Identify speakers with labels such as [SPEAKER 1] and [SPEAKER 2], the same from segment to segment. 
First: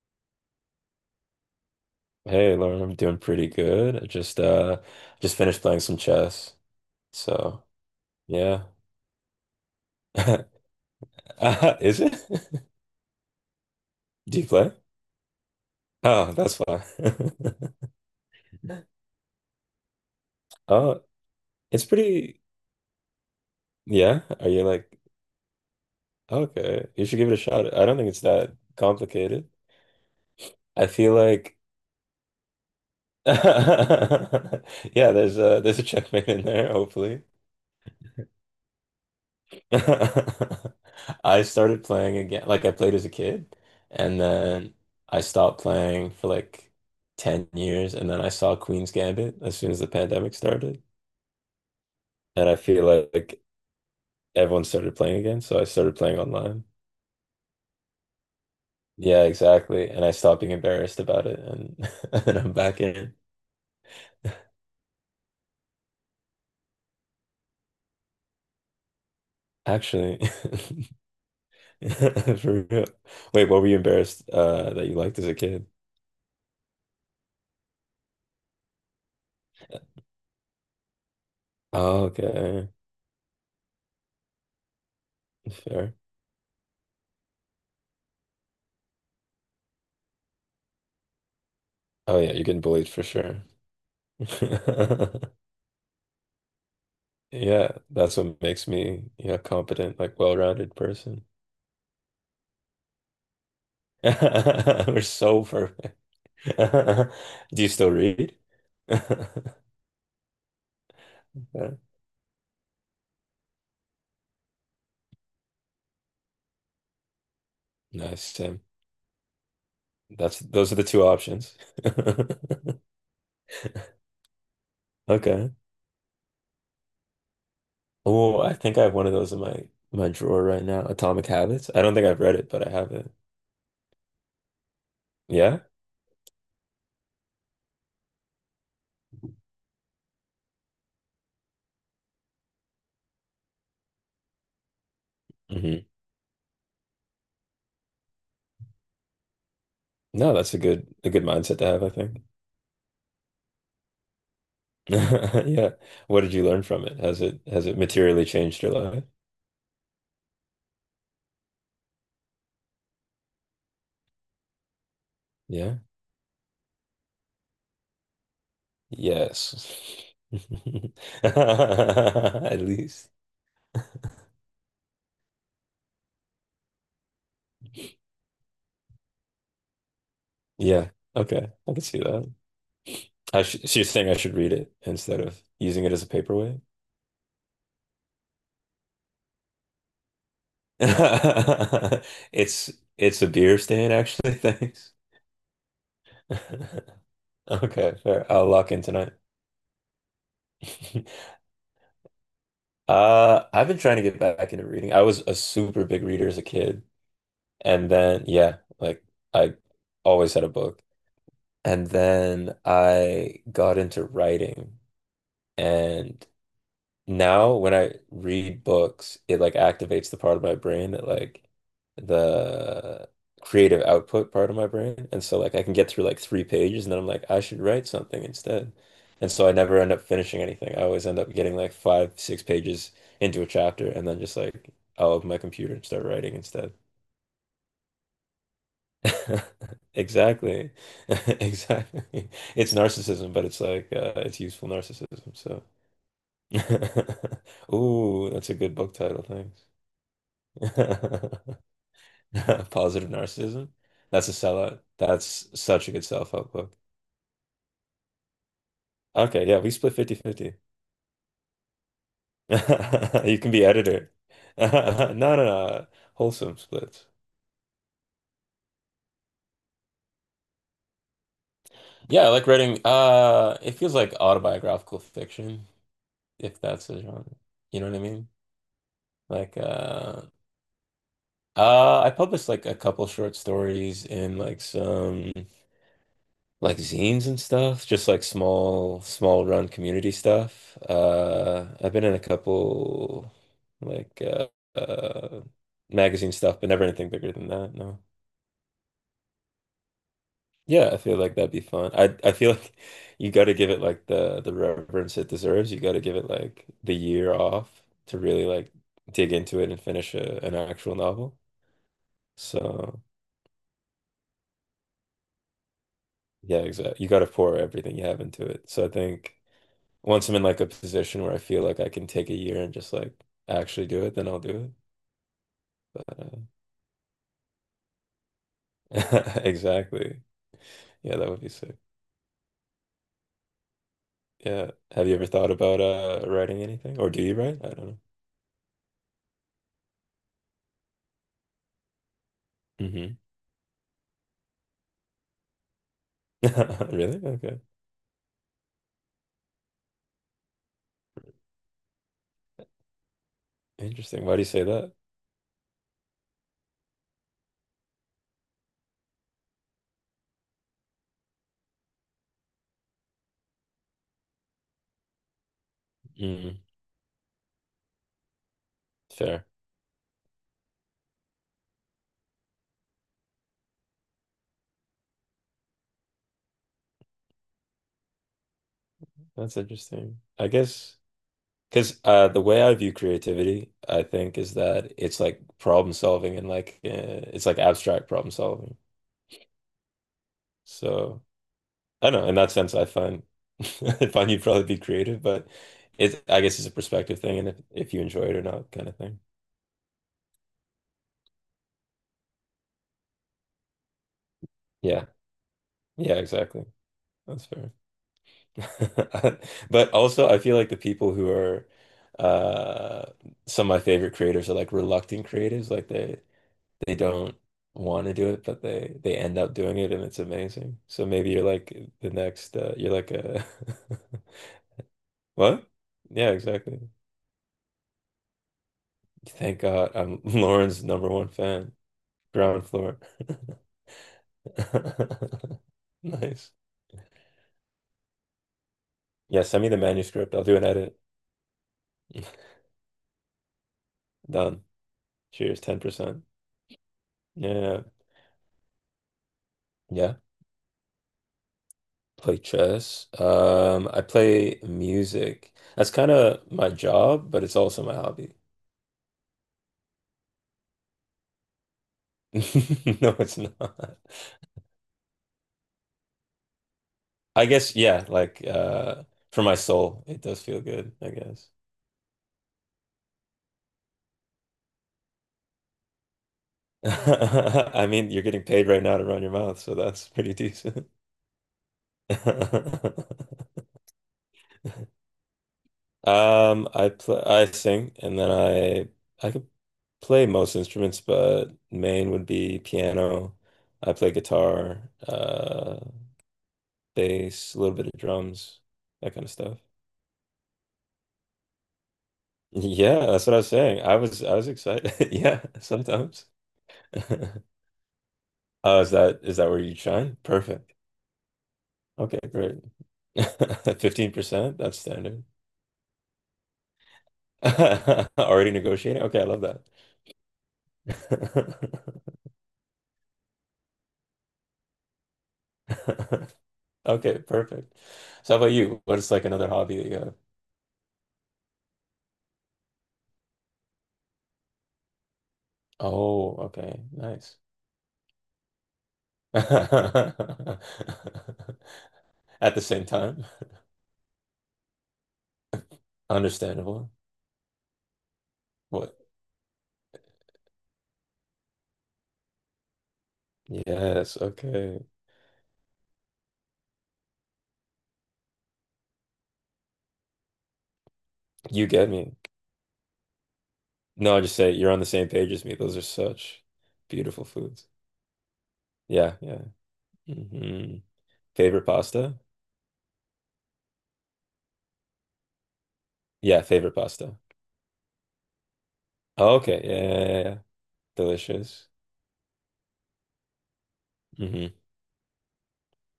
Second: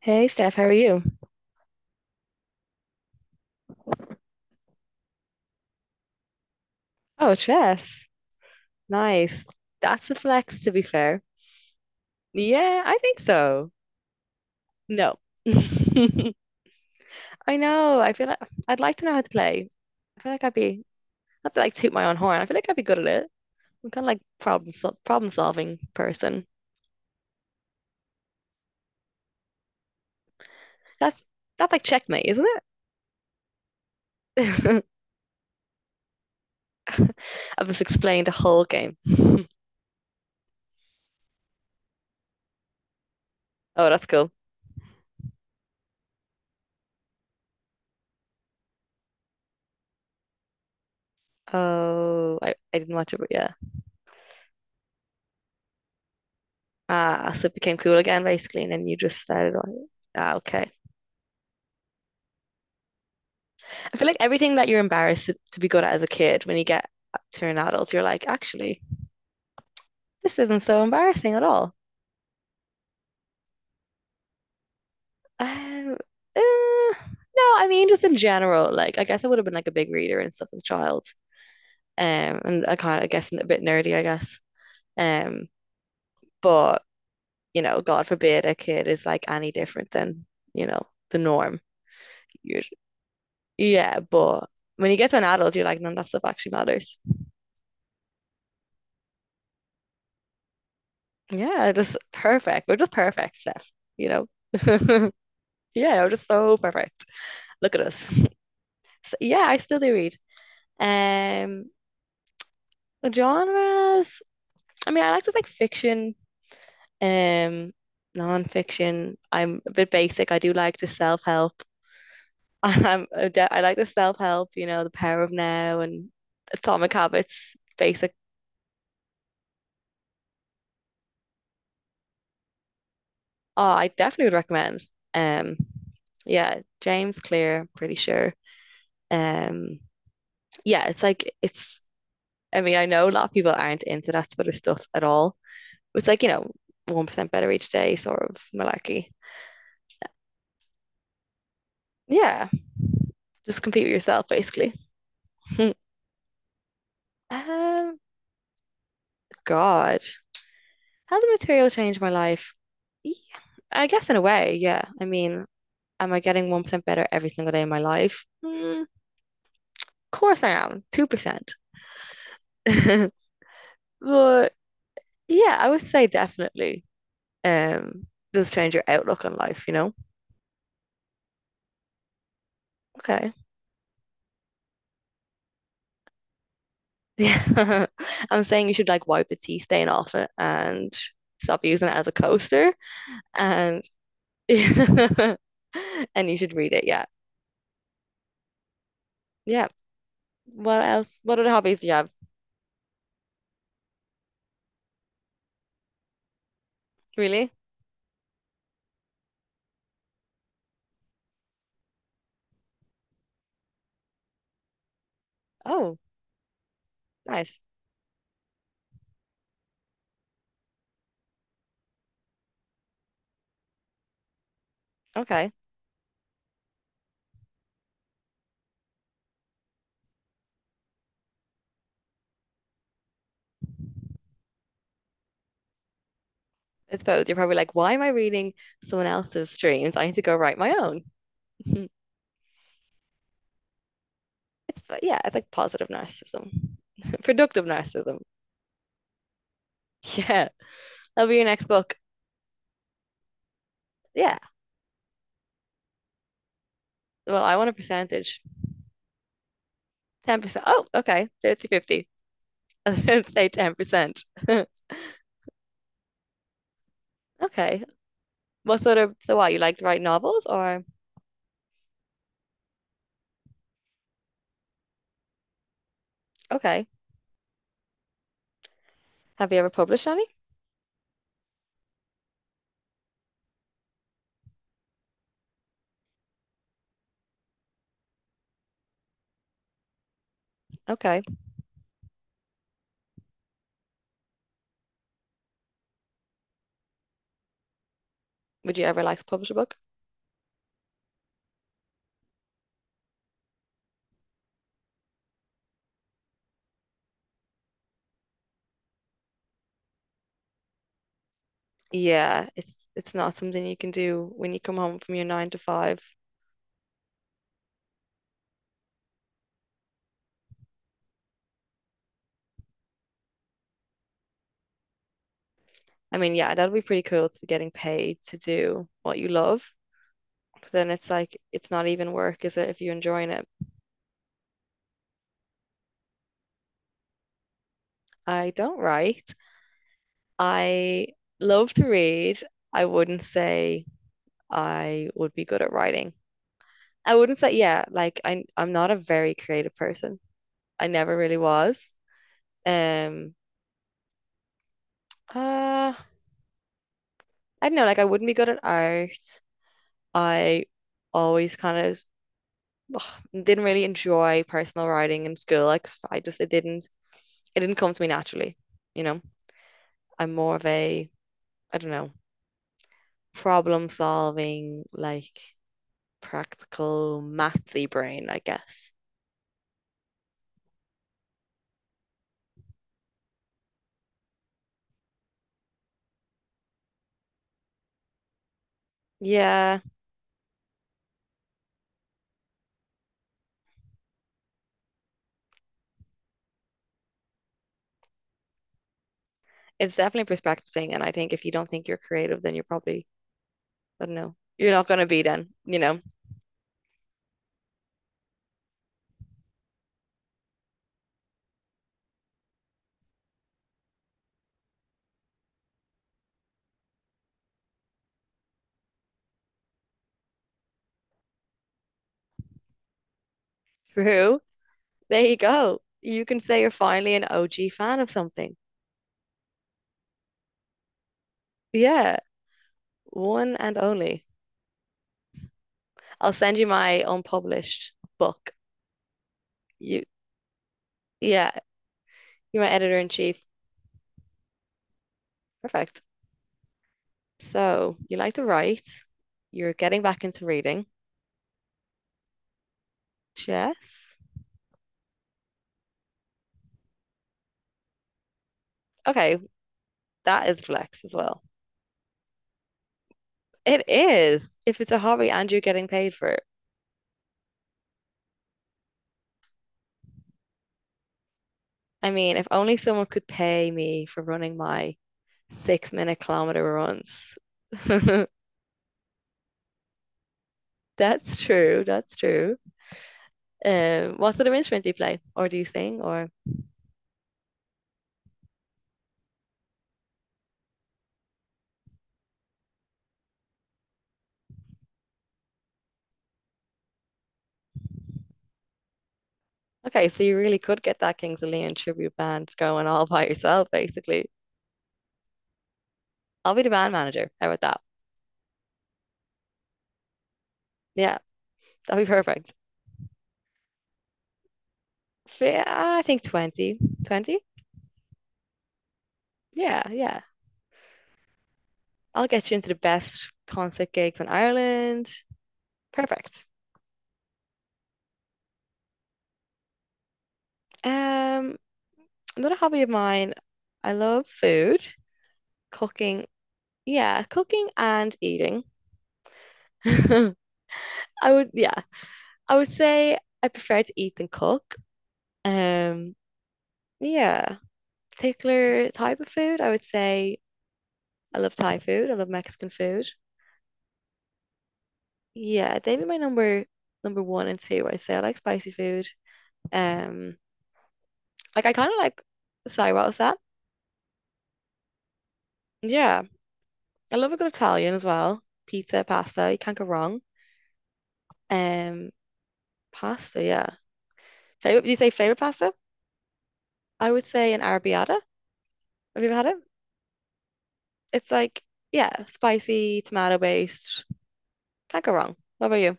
[SPEAKER 1] Hey Steph, how are you?
[SPEAKER 2] Hey, Lauren, I'm doing pretty good. I just finished playing some chess.
[SPEAKER 1] Oh,
[SPEAKER 2] So,
[SPEAKER 1] chess.
[SPEAKER 2] yeah.
[SPEAKER 1] Nice. That's a flex, to be fair.
[SPEAKER 2] Is it?
[SPEAKER 1] Yeah, I think so.
[SPEAKER 2] Do you play?
[SPEAKER 1] No.
[SPEAKER 2] Oh,
[SPEAKER 1] I
[SPEAKER 2] that's fine.
[SPEAKER 1] know. I feel like I'd like to know how to play. I feel like I'd be,
[SPEAKER 2] Oh,
[SPEAKER 1] not to like
[SPEAKER 2] it's
[SPEAKER 1] toot my own horn,
[SPEAKER 2] pretty.
[SPEAKER 1] I feel like I'd be good at it. I'm kind of like
[SPEAKER 2] Yeah. Are you like,
[SPEAKER 1] problem solving person.
[SPEAKER 2] okay, you should give it a shot. I don't think it's that complicated. I feel
[SPEAKER 1] That's
[SPEAKER 2] like,
[SPEAKER 1] that's like checkmate, isn't
[SPEAKER 2] yeah,
[SPEAKER 1] it?
[SPEAKER 2] there's a checkmate in there, hopefully.
[SPEAKER 1] I've just explained the whole game.
[SPEAKER 2] I started playing again, like I played as a kid,
[SPEAKER 1] Oh, that's
[SPEAKER 2] and
[SPEAKER 1] cool.
[SPEAKER 2] then I stopped playing for like 10 years, and then I saw Queen's Gambit as soon as the pandemic started,
[SPEAKER 1] Oh,
[SPEAKER 2] and
[SPEAKER 1] I,
[SPEAKER 2] I
[SPEAKER 1] I
[SPEAKER 2] feel
[SPEAKER 1] didn't
[SPEAKER 2] like,
[SPEAKER 1] watch it, but yeah.
[SPEAKER 2] everyone started playing again, so I started playing online.
[SPEAKER 1] Ah, so it became cool again, basically, and then you just
[SPEAKER 2] Yeah,
[SPEAKER 1] started on
[SPEAKER 2] exactly,
[SPEAKER 1] it.
[SPEAKER 2] and I
[SPEAKER 1] Ah,
[SPEAKER 2] stopped being
[SPEAKER 1] okay.
[SPEAKER 2] embarrassed about it, and and I'm back in.
[SPEAKER 1] I feel like everything that you're embarrassed to be good at as a kid, when you get to an adult, you're like, actually,
[SPEAKER 2] Actually,
[SPEAKER 1] this isn't so embarrassing at all.
[SPEAKER 2] for real. Wait, what were you embarrassed that you liked as a kid?
[SPEAKER 1] Um, uh, no, I mean, just in general, like, I guess I would have been like a big reader and stuff as a child.
[SPEAKER 2] Oh,
[SPEAKER 1] And
[SPEAKER 2] okay,
[SPEAKER 1] I kind of, I guess, a bit nerdy, I guess. Um,
[SPEAKER 2] fair.
[SPEAKER 1] but, you know, God forbid a kid is like any different than the norm.
[SPEAKER 2] Oh yeah, you're getting
[SPEAKER 1] You're,
[SPEAKER 2] bullied for sure.
[SPEAKER 1] yeah, but when you get to an adult, you're like, none of that stuff actually matters.
[SPEAKER 2] Yeah, that's what makes me, yeah, competent, like well-rounded person.
[SPEAKER 1] Yeah, just perfect. We're just perfect, Steph, you
[SPEAKER 2] We're
[SPEAKER 1] know.
[SPEAKER 2] so
[SPEAKER 1] Yeah,
[SPEAKER 2] perfect.
[SPEAKER 1] I are just so perfect.
[SPEAKER 2] Do you
[SPEAKER 1] Look at
[SPEAKER 2] still
[SPEAKER 1] us.
[SPEAKER 2] read?
[SPEAKER 1] So, yeah, I still do read. Um,
[SPEAKER 2] Yeah.
[SPEAKER 1] Genres. I mean, I like to like fiction, um,
[SPEAKER 2] Nice, Tim.
[SPEAKER 1] non-fiction. I'm a bit basic.
[SPEAKER 2] That's
[SPEAKER 1] I do
[SPEAKER 2] those are
[SPEAKER 1] like
[SPEAKER 2] the
[SPEAKER 1] the
[SPEAKER 2] two
[SPEAKER 1] self-help.
[SPEAKER 2] options.
[SPEAKER 1] I like the self-help. You know, The Power of
[SPEAKER 2] Okay.
[SPEAKER 1] Now and Atomic Habits. Basic.
[SPEAKER 2] Oh, I think I have one of those in my drawer right now. Atomic Habits. I don't think I've read it, but I have it.
[SPEAKER 1] Oh, I definitely would recommend. Um,
[SPEAKER 2] Yeah?
[SPEAKER 1] yeah, James Clear. Pretty sure. Um, yeah, it's like it's. I mean, I know a lot of people aren't into that sort of stuff at all.
[SPEAKER 2] Hmm.
[SPEAKER 1] It's like 1% better each day sort of malarkey.
[SPEAKER 2] No, that's a good mindset to have, I think.
[SPEAKER 1] Yeah, just compete with yourself basically.
[SPEAKER 2] Yeah.
[SPEAKER 1] um,
[SPEAKER 2] What did you learn from it? Has it materially changed your life?
[SPEAKER 1] God, has the material changed my life? Yeah, I guess in a way, yeah. I mean,
[SPEAKER 2] Yeah.
[SPEAKER 1] am I getting 1% better every single day of my life? Of
[SPEAKER 2] Yes.
[SPEAKER 1] course I am, 2%.
[SPEAKER 2] At least.
[SPEAKER 1] But yeah, I would say definitely um does change your outlook on life, you know?
[SPEAKER 2] Yeah. Okay. I can see that.
[SPEAKER 1] Okay.
[SPEAKER 2] I sh she's saying I should read it instead of using it as a paperweight.
[SPEAKER 1] Yeah. I'm saying you should like wipe the tea stain off it and stop using it as a
[SPEAKER 2] It's
[SPEAKER 1] coaster.
[SPEAKER 2] it's a beer
[SPEAKER 1] And
[SPEAKER 2] stand actually. Thanks.
[SPEAKER 1] and you should read it. Yeah.
[SPEAKER 2] Okay, fair. I'll lock in tonight.
[SPEAKER 1] Yeah. What else? What other hobbies do you have?
[SPEAKER 2] I've been trying to get back into reading. I was a super big reader as a kid,
[SPEAKER 1] Really?
[SPEAKER 2] and then yeah, like I always had a book, and then I got into writing,
[SPEAKER 1] Oh,
[SPEAKER 2] and now
[SPEAKER 1] nice.
[SPEAKER 2] when I read books, it like activates the part of my brain that, like, the creative output part of my brain. And so
[SPEAKER 1] Okay.
[SPEAKER 2] like I can get through like three pages and then I'm like, I should write something instead. And so I never end up finishing anything. I always end up getting like five, six pages into a chapter and then just like I'll open my computer and start writing instead.
[SPEAKER 1] I suppose you're probably like, why am I reading someone else's dreams? I need to go write my
[SPEAKER 2] Exactly.
[SPEAKER 1] own.
[SPEAKER 2] Exactly. It's narcissism, but it's like, it's useful
[SPEAKER 1] It's But yeah, it's
[SPEAKER 2] narcissism.
[SPEAKER 1] like
[SPEAKER 2] So.
[SPEAKER 1] positive narcissism, productive narcissism.
[SPEAKER 2] Ooh, that's a good book title. Thanks.
[SPEAKER 1] Yeah, that'll be your next book.
[SPEAKER 2] Positive Narcissism. That's a
[SPEAKER 1] Yeah.
[SPEAKER 2] sellout. That's such a good self-help book.
[SPEAKER 1] Well, I want a percentage.
[SPEAKER 2] Okay, yeah, we split 50/50.
[SPEAKER 1] 10%. Oh, okay. 50-50. I'd
[SPEAKER 2] You
[SPEAKER 1] say
[SPEAKER 2] can be editor.
[SPEAKER 1] 10%.
[SPEAKER 2] No, no, no. Wholesome splits.
[SPEAKER 1] Okay. What sort of, so what, you like to write novels, or
[SPEAKER 2] Yeah, I like writing. It feels like autobiographical fiction, if
[SPEAKER 1] okay.
[SPEAKER 2] that's a genre. You know what I mean?
[SPEAKER 1] Have
[SPEAKER 2] Like,
[SPEAKER 1] you ever published any?
[SPEAKER 2] I published like a couple short stories and like some. Like zines and stuff, just like small run community stuff.
[SPEAKER 1] Okay.
[SPEAKER 2] I've been in a couple like uh, magazine stuff, but never anything bigger than that. No.
[SPEAKER 1] Would you ever like publish a book?
[SPEAKER 2] Yeah, I feel like that'd be fun. I feel like you got to give it like the reverence it deserves. You got to give it like the year off to really like dig into it and finish an actual novel.
[SPEAKER 1] Yeah, it's
[SPEAKER 2] So
[SPEAKER 1] it's not something you can do when you come home from your 9 to 5.
[SPEAKER 2] yeah, exactly. You got to pour everything you have into it. So I think. Once I'm in like a position where I feel like I can take a year and just like actually do it, then I'll do it.
[SPEAKER 1] I mean,
[SPEAKER 2] But,
[SPEAKER 1] yeah, that'd be pretty cool to be getting paid to do what you love.
[SPEAKER 2] exactly.
[SPEAKER 1] But then it's
[SPEAKER 2] Yeah, that
[SPEAKER 1] like
[SPEAKER 2] would be
[SPEAKER 1] it's
[SPEAKER 2] sick.
[SPEAKER 1] not even work, is it, if you're enjoying it?
[SPEAKER 2] Yeah. Have you ever thought about writing anything? Or do you write? I don't know.
[SPEAKER 1] I don't write. I love to read. I
[SPEAKER 2] Mm-hmm.
[SPEAKER 1] wouldn't say I would be good at writing. I
[SPEAKER 2] Really?
[SPEAKER 1] wouldn't say,
[SPEAKER 2] Okay.
[SPEAKER 1] yeah, like I'm not a very creative person. I never really was. Um,
[SPEAKER 2] Interesting. Why do you say that?
[SPEAKER 1] uh, I don't know, like I wouldn't be good at art. I always kind of didn't really enjoy personal riding in school. Like I just it
[SPEAKER 2] Mm,
[SPEAKER 1] didn't it didn't come to me naturally, you know.
[SPEAKER 2] fair.
[SPEAKER 1] I'm more of a, I don't know, problem solving, like practical mathy brain, I guess.
[SPEAKER 2] That's interesting. I guess because the way I view creativity, I think, is that it's like problem solving and like, it's like abstract problem solving.
[SPEAKER 1] Yeah,
[SPEAKER 2] So I don't know, in that sense, I find I find you'd probably be creative, but it's, I guess, it's a perspective thing, and if you enjoy it or not, kind of thing.
[SPEAKER 1] it's definitely a perspective thing, and I think if you don't think you're creative, then you're probably, I don't know, you're not gonna
[SPEAKER 2] Yeah,
[SPEAKER 1] be then.
[SPEAKER 2] yeah, exactly. That's fair. But also, I feel like the people who are, uh, some of my favorite creators are like reluctant creatives, like they don't want to do it, but they end up doing it, and it's amazing. So maybe you're like the next, you're like a
[SPEAKER 1] True. There you
[SPEAKER 2] what?
[SPEAKER 1] go. You
[SPEAKER 2] Yeah,
[SPEAKER 1] can say you're
[SPEAKER 2] exactly.
[SPEAKER 1] finally an OG fan of something.
[SPEAKER 2] Thank God, I'm Lauren's number one fan.
[SPEAKER 1] Yeah,
[SPEAKER 2] Ground floor.
[SPEAKER 1] one and only. I'll
[SPEAKER 2] Nice.
[SPEAKER 1] send you my unpublished book.
[SPEAKER 2] Yeah, send me the
[SPEAKER 1] You,
[SPEAKER 2] manuscript. I'll do an edit.
[SPEAKER 1] yeah, you're my editor in chief.
[SPEAKER 2] Done. Cheers,
[SPEAKER 1] Perfect.
[SPEAKER 2] 10%. Yeah.
[SPEAKER 1] So you like to write. You're getting
[SPEAKER 2] Yeah.
[SPEAKER 1] back into reading.
[SPEAKER 2] Play chess. I
[SPEAKER 1] Chess.
[SPEAKER 2] play music. That's kind of my job, but it's also my hobby.
[SPEAKER 1] Okay, that is flex as well.
[SPEAKER 2] No, it's
[SPEAKER 1] It
[SPEAKER 2] not.
[SPEAKER 1] is. If it's a hobby and you're getting paid for it.
[SPEAKER 2] I guess, yeah, like for my soul, it does feel good, I guess.
[SPEAKER 1] I mean, if only someone could pay me for running my 6 minute kilometer runs.
[SPEAKER 2] I mean, you're getting paid right now to run your mouth, so that's pretty decent.
[SPEAKER 1] That's true. That's true. What sort of instrument do you play? Or do you sing? Or
[SPEAKER 2] I play, I sing, and then I could play most instruments, but main would be piano. I play guitar, bass, a little bit of drums, that kind of stuff.
[SPEAKER 1] okay, so you really could get that Kings of Leon tribute band going all
[SPEAKER 2] Yeah,
[SPEAKER 1] by
[SPEAKER 2] that's what I was
[SPEAKER 1] yourself,
[SPEAKER 2] saying. I was
[SPEAKER 1] basically.
[SPEAKER 2] I was excited. Yeah, sometimes.
[SPEAKER 1] I'll be the band manager. How about that?
[SPEAKER 2] Oh, is that where you shine? Perfect.
[SPEAKER 1] Yeah, that'll be
[SPEAKER 2] Okay,
[SPEAKER 1] perfect.
[SPEAKER 2] great. 15%, that's standard.
[SPEAKER 1] I think 20. 20?
[SPEAKER 2] Already negotiating? Okay, I love that.
[SPEAKER 1] Yeah, yeah. I'll get you into the best concert gigs in Ireland. Perfect.
[SPEAKER 2] Okay, perfect. So how about you? What is like another hobby that you have?
[SPEAKER 1] Um, Another hobby of mine, I love food, cooking.
[SPEAKER 2] Oh, okay.
[SPEAKER 1] Yeah,
[SPEAKER 2] Nice.
[SPEAKER 1] cooking and eating.
[SPEAKER 2] At
[SPEAKER 1] I would, yeah, I
[SPEAKER 2] the
[SPEAKER 1] would
[SPEAKER 2] same
[SPEAKER 1] say
[SPEAKER 2] time.
[SPEAKER 1] I prefer to eat than cook. Um,
[SPEAKER 2] Understandable.
[SPEAKER 1] yeah, particular
[SPEAKER 2] What?
[SPEAKER 1] type of food, I would say I love Thai food. I love Mexican food.
[SPEAKER 2] Yes, okay.
[SPEAKER 1] Yeah, they'd be my number one and two. I'd say I like spicy food. Um, like
[SPEAKER 2] You
[SPEAKER 1] I kind
[SPEAKER 2] get
[SPEAKER 1] of
[SPEAKER 2] me.
[SPEAKER 1] like. Sorry, what was that?
[SPEAKER 2] No, I just say you're on the same page as me. Those are
[SPEAKER 1] Yeah,
[SPEAKER 2] such
[SPEAKER 1] I
[SPEAKER 2] beautiful
[SPEAKER 1] love a good
[SPEAKER 2] foods.
[SPEAKER 1] Italian as well. Pizza,
[SPEAKER 2] Yeah, yeah.
[SPEAKER 1] pasta, you can't go wrong.
[SPEAKER 2] Hmm. Favorite
[SPEAKER 1] Um,
[SPEAKER 2] pasta?
[SPEAKER 1] Pasta, yeah. Favorite? Do you say favorite pasta?
[SPEAKER 2] Yeah, favorite
[SPEAKER 1] I
[SPEAKER 2] pasta.
[SPEAKER 1] would say an arrabbiata. Have you ever had it?
[SPEAKER 2] Okay, yeah, yeah, yeah. Yeah.
[SPEAKER 1] It's like,
[SPEAKER 2] Delicious.
[SPEAKER 1] yeah, spicy, tomato based.
[SPEAKER 2] Hmm.
[SPEAKER 1] Can't go wrong. What about you?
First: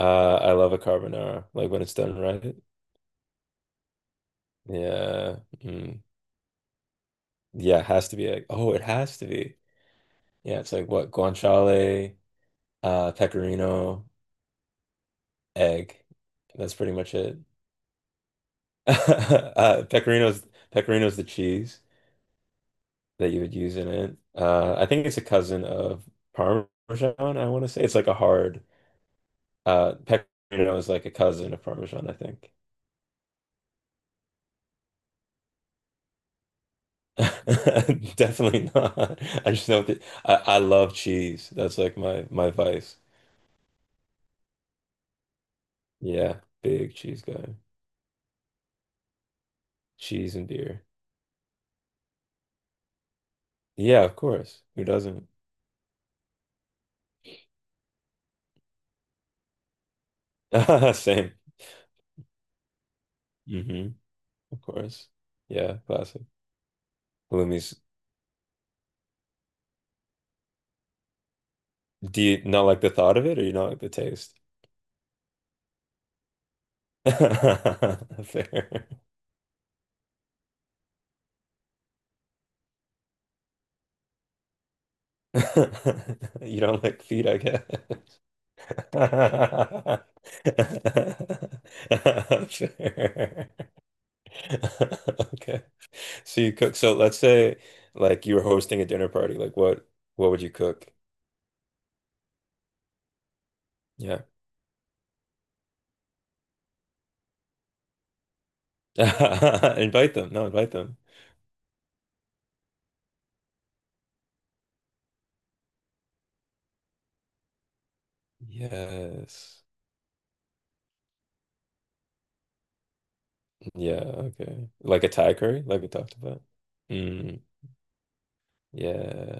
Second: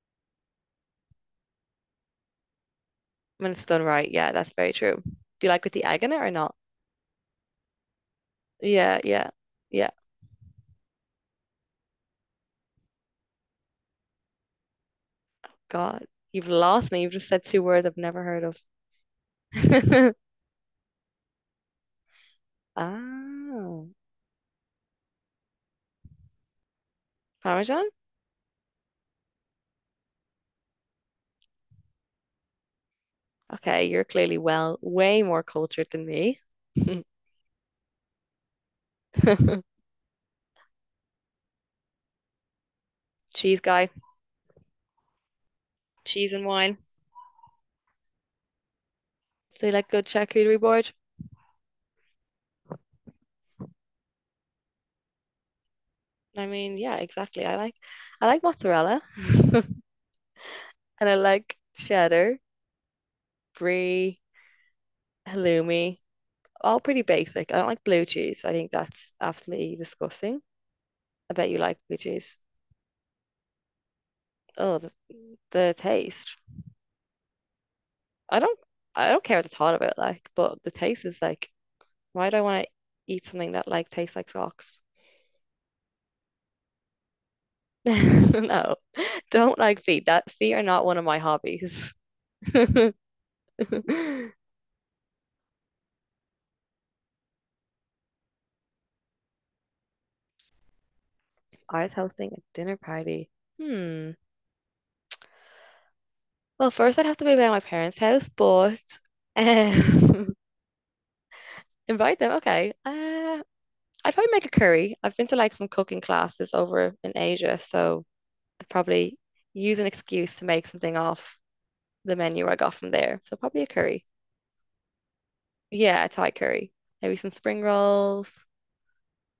[SPEAKER 2] I love a carbonara, like when it's done right.
[SPEAKER 1] When it's done right, yeah, that's very true.
[SPEAKER 2] Yeah.
[SPEAKER 1] Do you like with the
[SPEAKER 2] Mm.
[SPEAKER 1] egg in it or not?
[SPEAKER 2] Yeah, it has to be like, oh, it
[SPEAKER 1] Yeah,
[SPEAKER 2] has to
[SPEAKER 1] yeah,
[SPEAKER 2] be.
[SPEAKER 1] yeah.
[SPEAKER 2] Yeah, it's like what? Guanciale, pecorino, egg.
[SPEAKER 1] God, you've
[SPEAKER 2] That's
[SPEAKER 1] lost
[SPEAKER 2] pretty
[SPEAKER 1] me. You've
[SPEAKER 2] much
[SPEAKER 1] just
[SPEAKER 2] it.
[SPEAKER 1] said two words I've never heard
[SPEAKER 2] Uh,
[SPEAKER 1] of.
[SPEAKER 2] pecorino's pecorino's the cheese that you would use in
[SPEAKER 1] Oh,
[SPEAKER 2] it. I think it's a cousin of Parmesan, I want to say.
[SPEAKER 1] Parmesan?
[SPEAKER 2] It's like a hard, pecorino is like a cousin of Parmesan, I think.
[SPEAKER 1] Okay, you're clearly, well, way more cultured than me.
[SPEAKER 2] Definitely not. I just know that I love cheese. That's like my vice.
[SPEAKER 1] Cheese guy, cheese
[SPEAKER 2] Yeah,
[SPEAKER 1] and wine.
[SPEAKER 2] big cheese guy.
[SPEAKER 1] So you like good
[SPEAKER 2] Cheese and
[SPEAKER 1] charcuterie
[SPEAKER 2] beer.
[SPEAKER 1] board?
[SPEAKER 2] Yeah, of course. Who doesn't?
[SPEAKER 1] I mean, yeah, exactly. I like mozzarella, and I
[SPEAKER 2] Same.
[SPEAKER 1] like cheddar,
[SPEAKER 2] Hmm.
[SPEAKER 1] brie,
[SPEAKER 2] Of course. Yeah,
[SPEAKER 1] halloumi.
[SPEAKER 2] classic.
[SPEAKER 1] All pretty basic. I don't
[SPEAKER 2] Halloumi's.
[SPEAKER 1] like blue cheese. I think that's absolutely disgusting. I bet you like blue
[SPEAKER 2] Do
[SPEAKER 1] cheese.
[SPEAKER 2] you not like the thought of it, or you not like the taste?
[SPEAKER 1] Oh, the taste. I don't
[SPEAKER 2] Fair.
[SPEAKER 1] I don't care the thought of it like, but the taste is like, why do I want to eat something that like tastes like socks?
[SPEAKER 2] You don't like feet, I guess.
[SPEAKER 1] No, don't like feet. That feet are not one of my hobbies.
[SPEAKER 2] Fair.
[SPEAKER 1] If
[SPEAKER 2] Okay. So you cook. So let's say, like, you were hosting a dinner party. Like, what would you cook?
[SPEAKER 1] I was hosting a dinner party. Hmm.
[SPEAKER 2] Yeah.
[SPEAKER 1] Well, first I'd have to be by my parents' house, but
[SPEAKER 2] Invite them.
[SPEAKER 1] um,
[SPEAKER 2] No, invite them.
[SPEAKER 1] invite them. Okay. I'd probably make a curry. I've been to like some cooking classes over in Asia, so I'd probably
[SPEAKER 2] Yes.
[SPEAKER 1] use an excuse to make something off the menu I got from there. So probably a
[SPEAKER 2] Yeah,
[SPEAKER 1] curry.
[SPEAKER 2] okay. Like a Thai curry, like we
[SPEAKER 1] Yeah,
[SPEAKER 2] talked
[SPEAKER 1] Thai
[SPEAKER 2] about.
[SPEAKER 1] curry. Maybe some
[SPEAKER 2] Mm,
[SPEAKER 1] spring rolls.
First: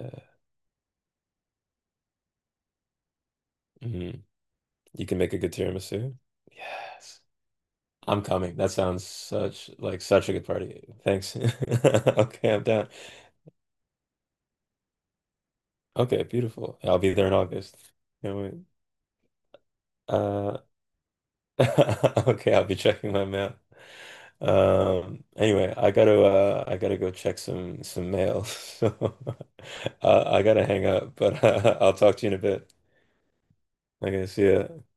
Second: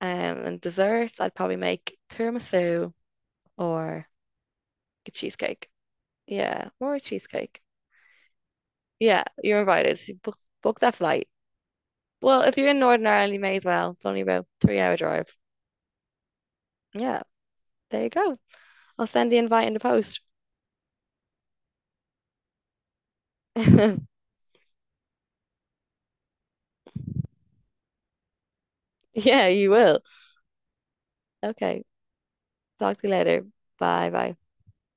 [SPEAKER 1] And desserts, I'd probably make tiramisu or
[SPEAKER 2] Mm, you
[SPEAKER 1] a
[SPEAKER 2] can make a good
[SPEAKER 1] cheesecake.
[SPEAKER 2] tiramisu.
[SPEAKER 1] Yeah, more a
[SPEAKER 2] Yes.
[SPEAKER 1] cheesecake.
[SPEAKER 2] I'm coming. That sounds
[SPEAKER 1] Yeah, you're
[SPEAKER 2] such, like,
[SPEAKER 1] invited. You
[SPEAKER 2] such a
[SPEAKER 1] Book,
[SPEAKER 2] good
[SPEAKER 1] book
[SPEAKER 2] party.
[SPEAKER 1] that flight.
[SPEAKER 2] Thanks.
[SPEAKER 1] Well,
[SPEAKER 2] Okay,
[SPEAKER 1] if
[SPEAKER 2] I'm
[SPEAKER 1] you're in
[SPEAKER 2] down.
[SPEAKER 1] Northern Ireland, you may as well. It's only about 3 hour drive.
[SPEAKER 2] Okay, beautiful. I'll be
[SPEAKER 1] Yeah,
[SPEAKER 2] there in August.
[SPEAKER 1] there you
[SPEAKER 2] Can't
[SPEAKER 1] go.
[SPEAKER 2] wait.
[SPEAKER 1] I'll send the invite in the post.
[SPEAKER 2] Uh, okay, I'll be checking my mail. Anyway, I gotta go check some mail. So
[SPEAKER 1] Yeah, you will.
[SPEAKER 2] I gotta hang up, but
[SPEAKER 1] Okay,
[SPEAKER 2] I'll talk to you in a bit.
[SPEAKER 1] talk to you later. Bye
[SPEAKER 2] Okay,
[SPEAKER 1] bye.
[SPEAKER 2] see ya.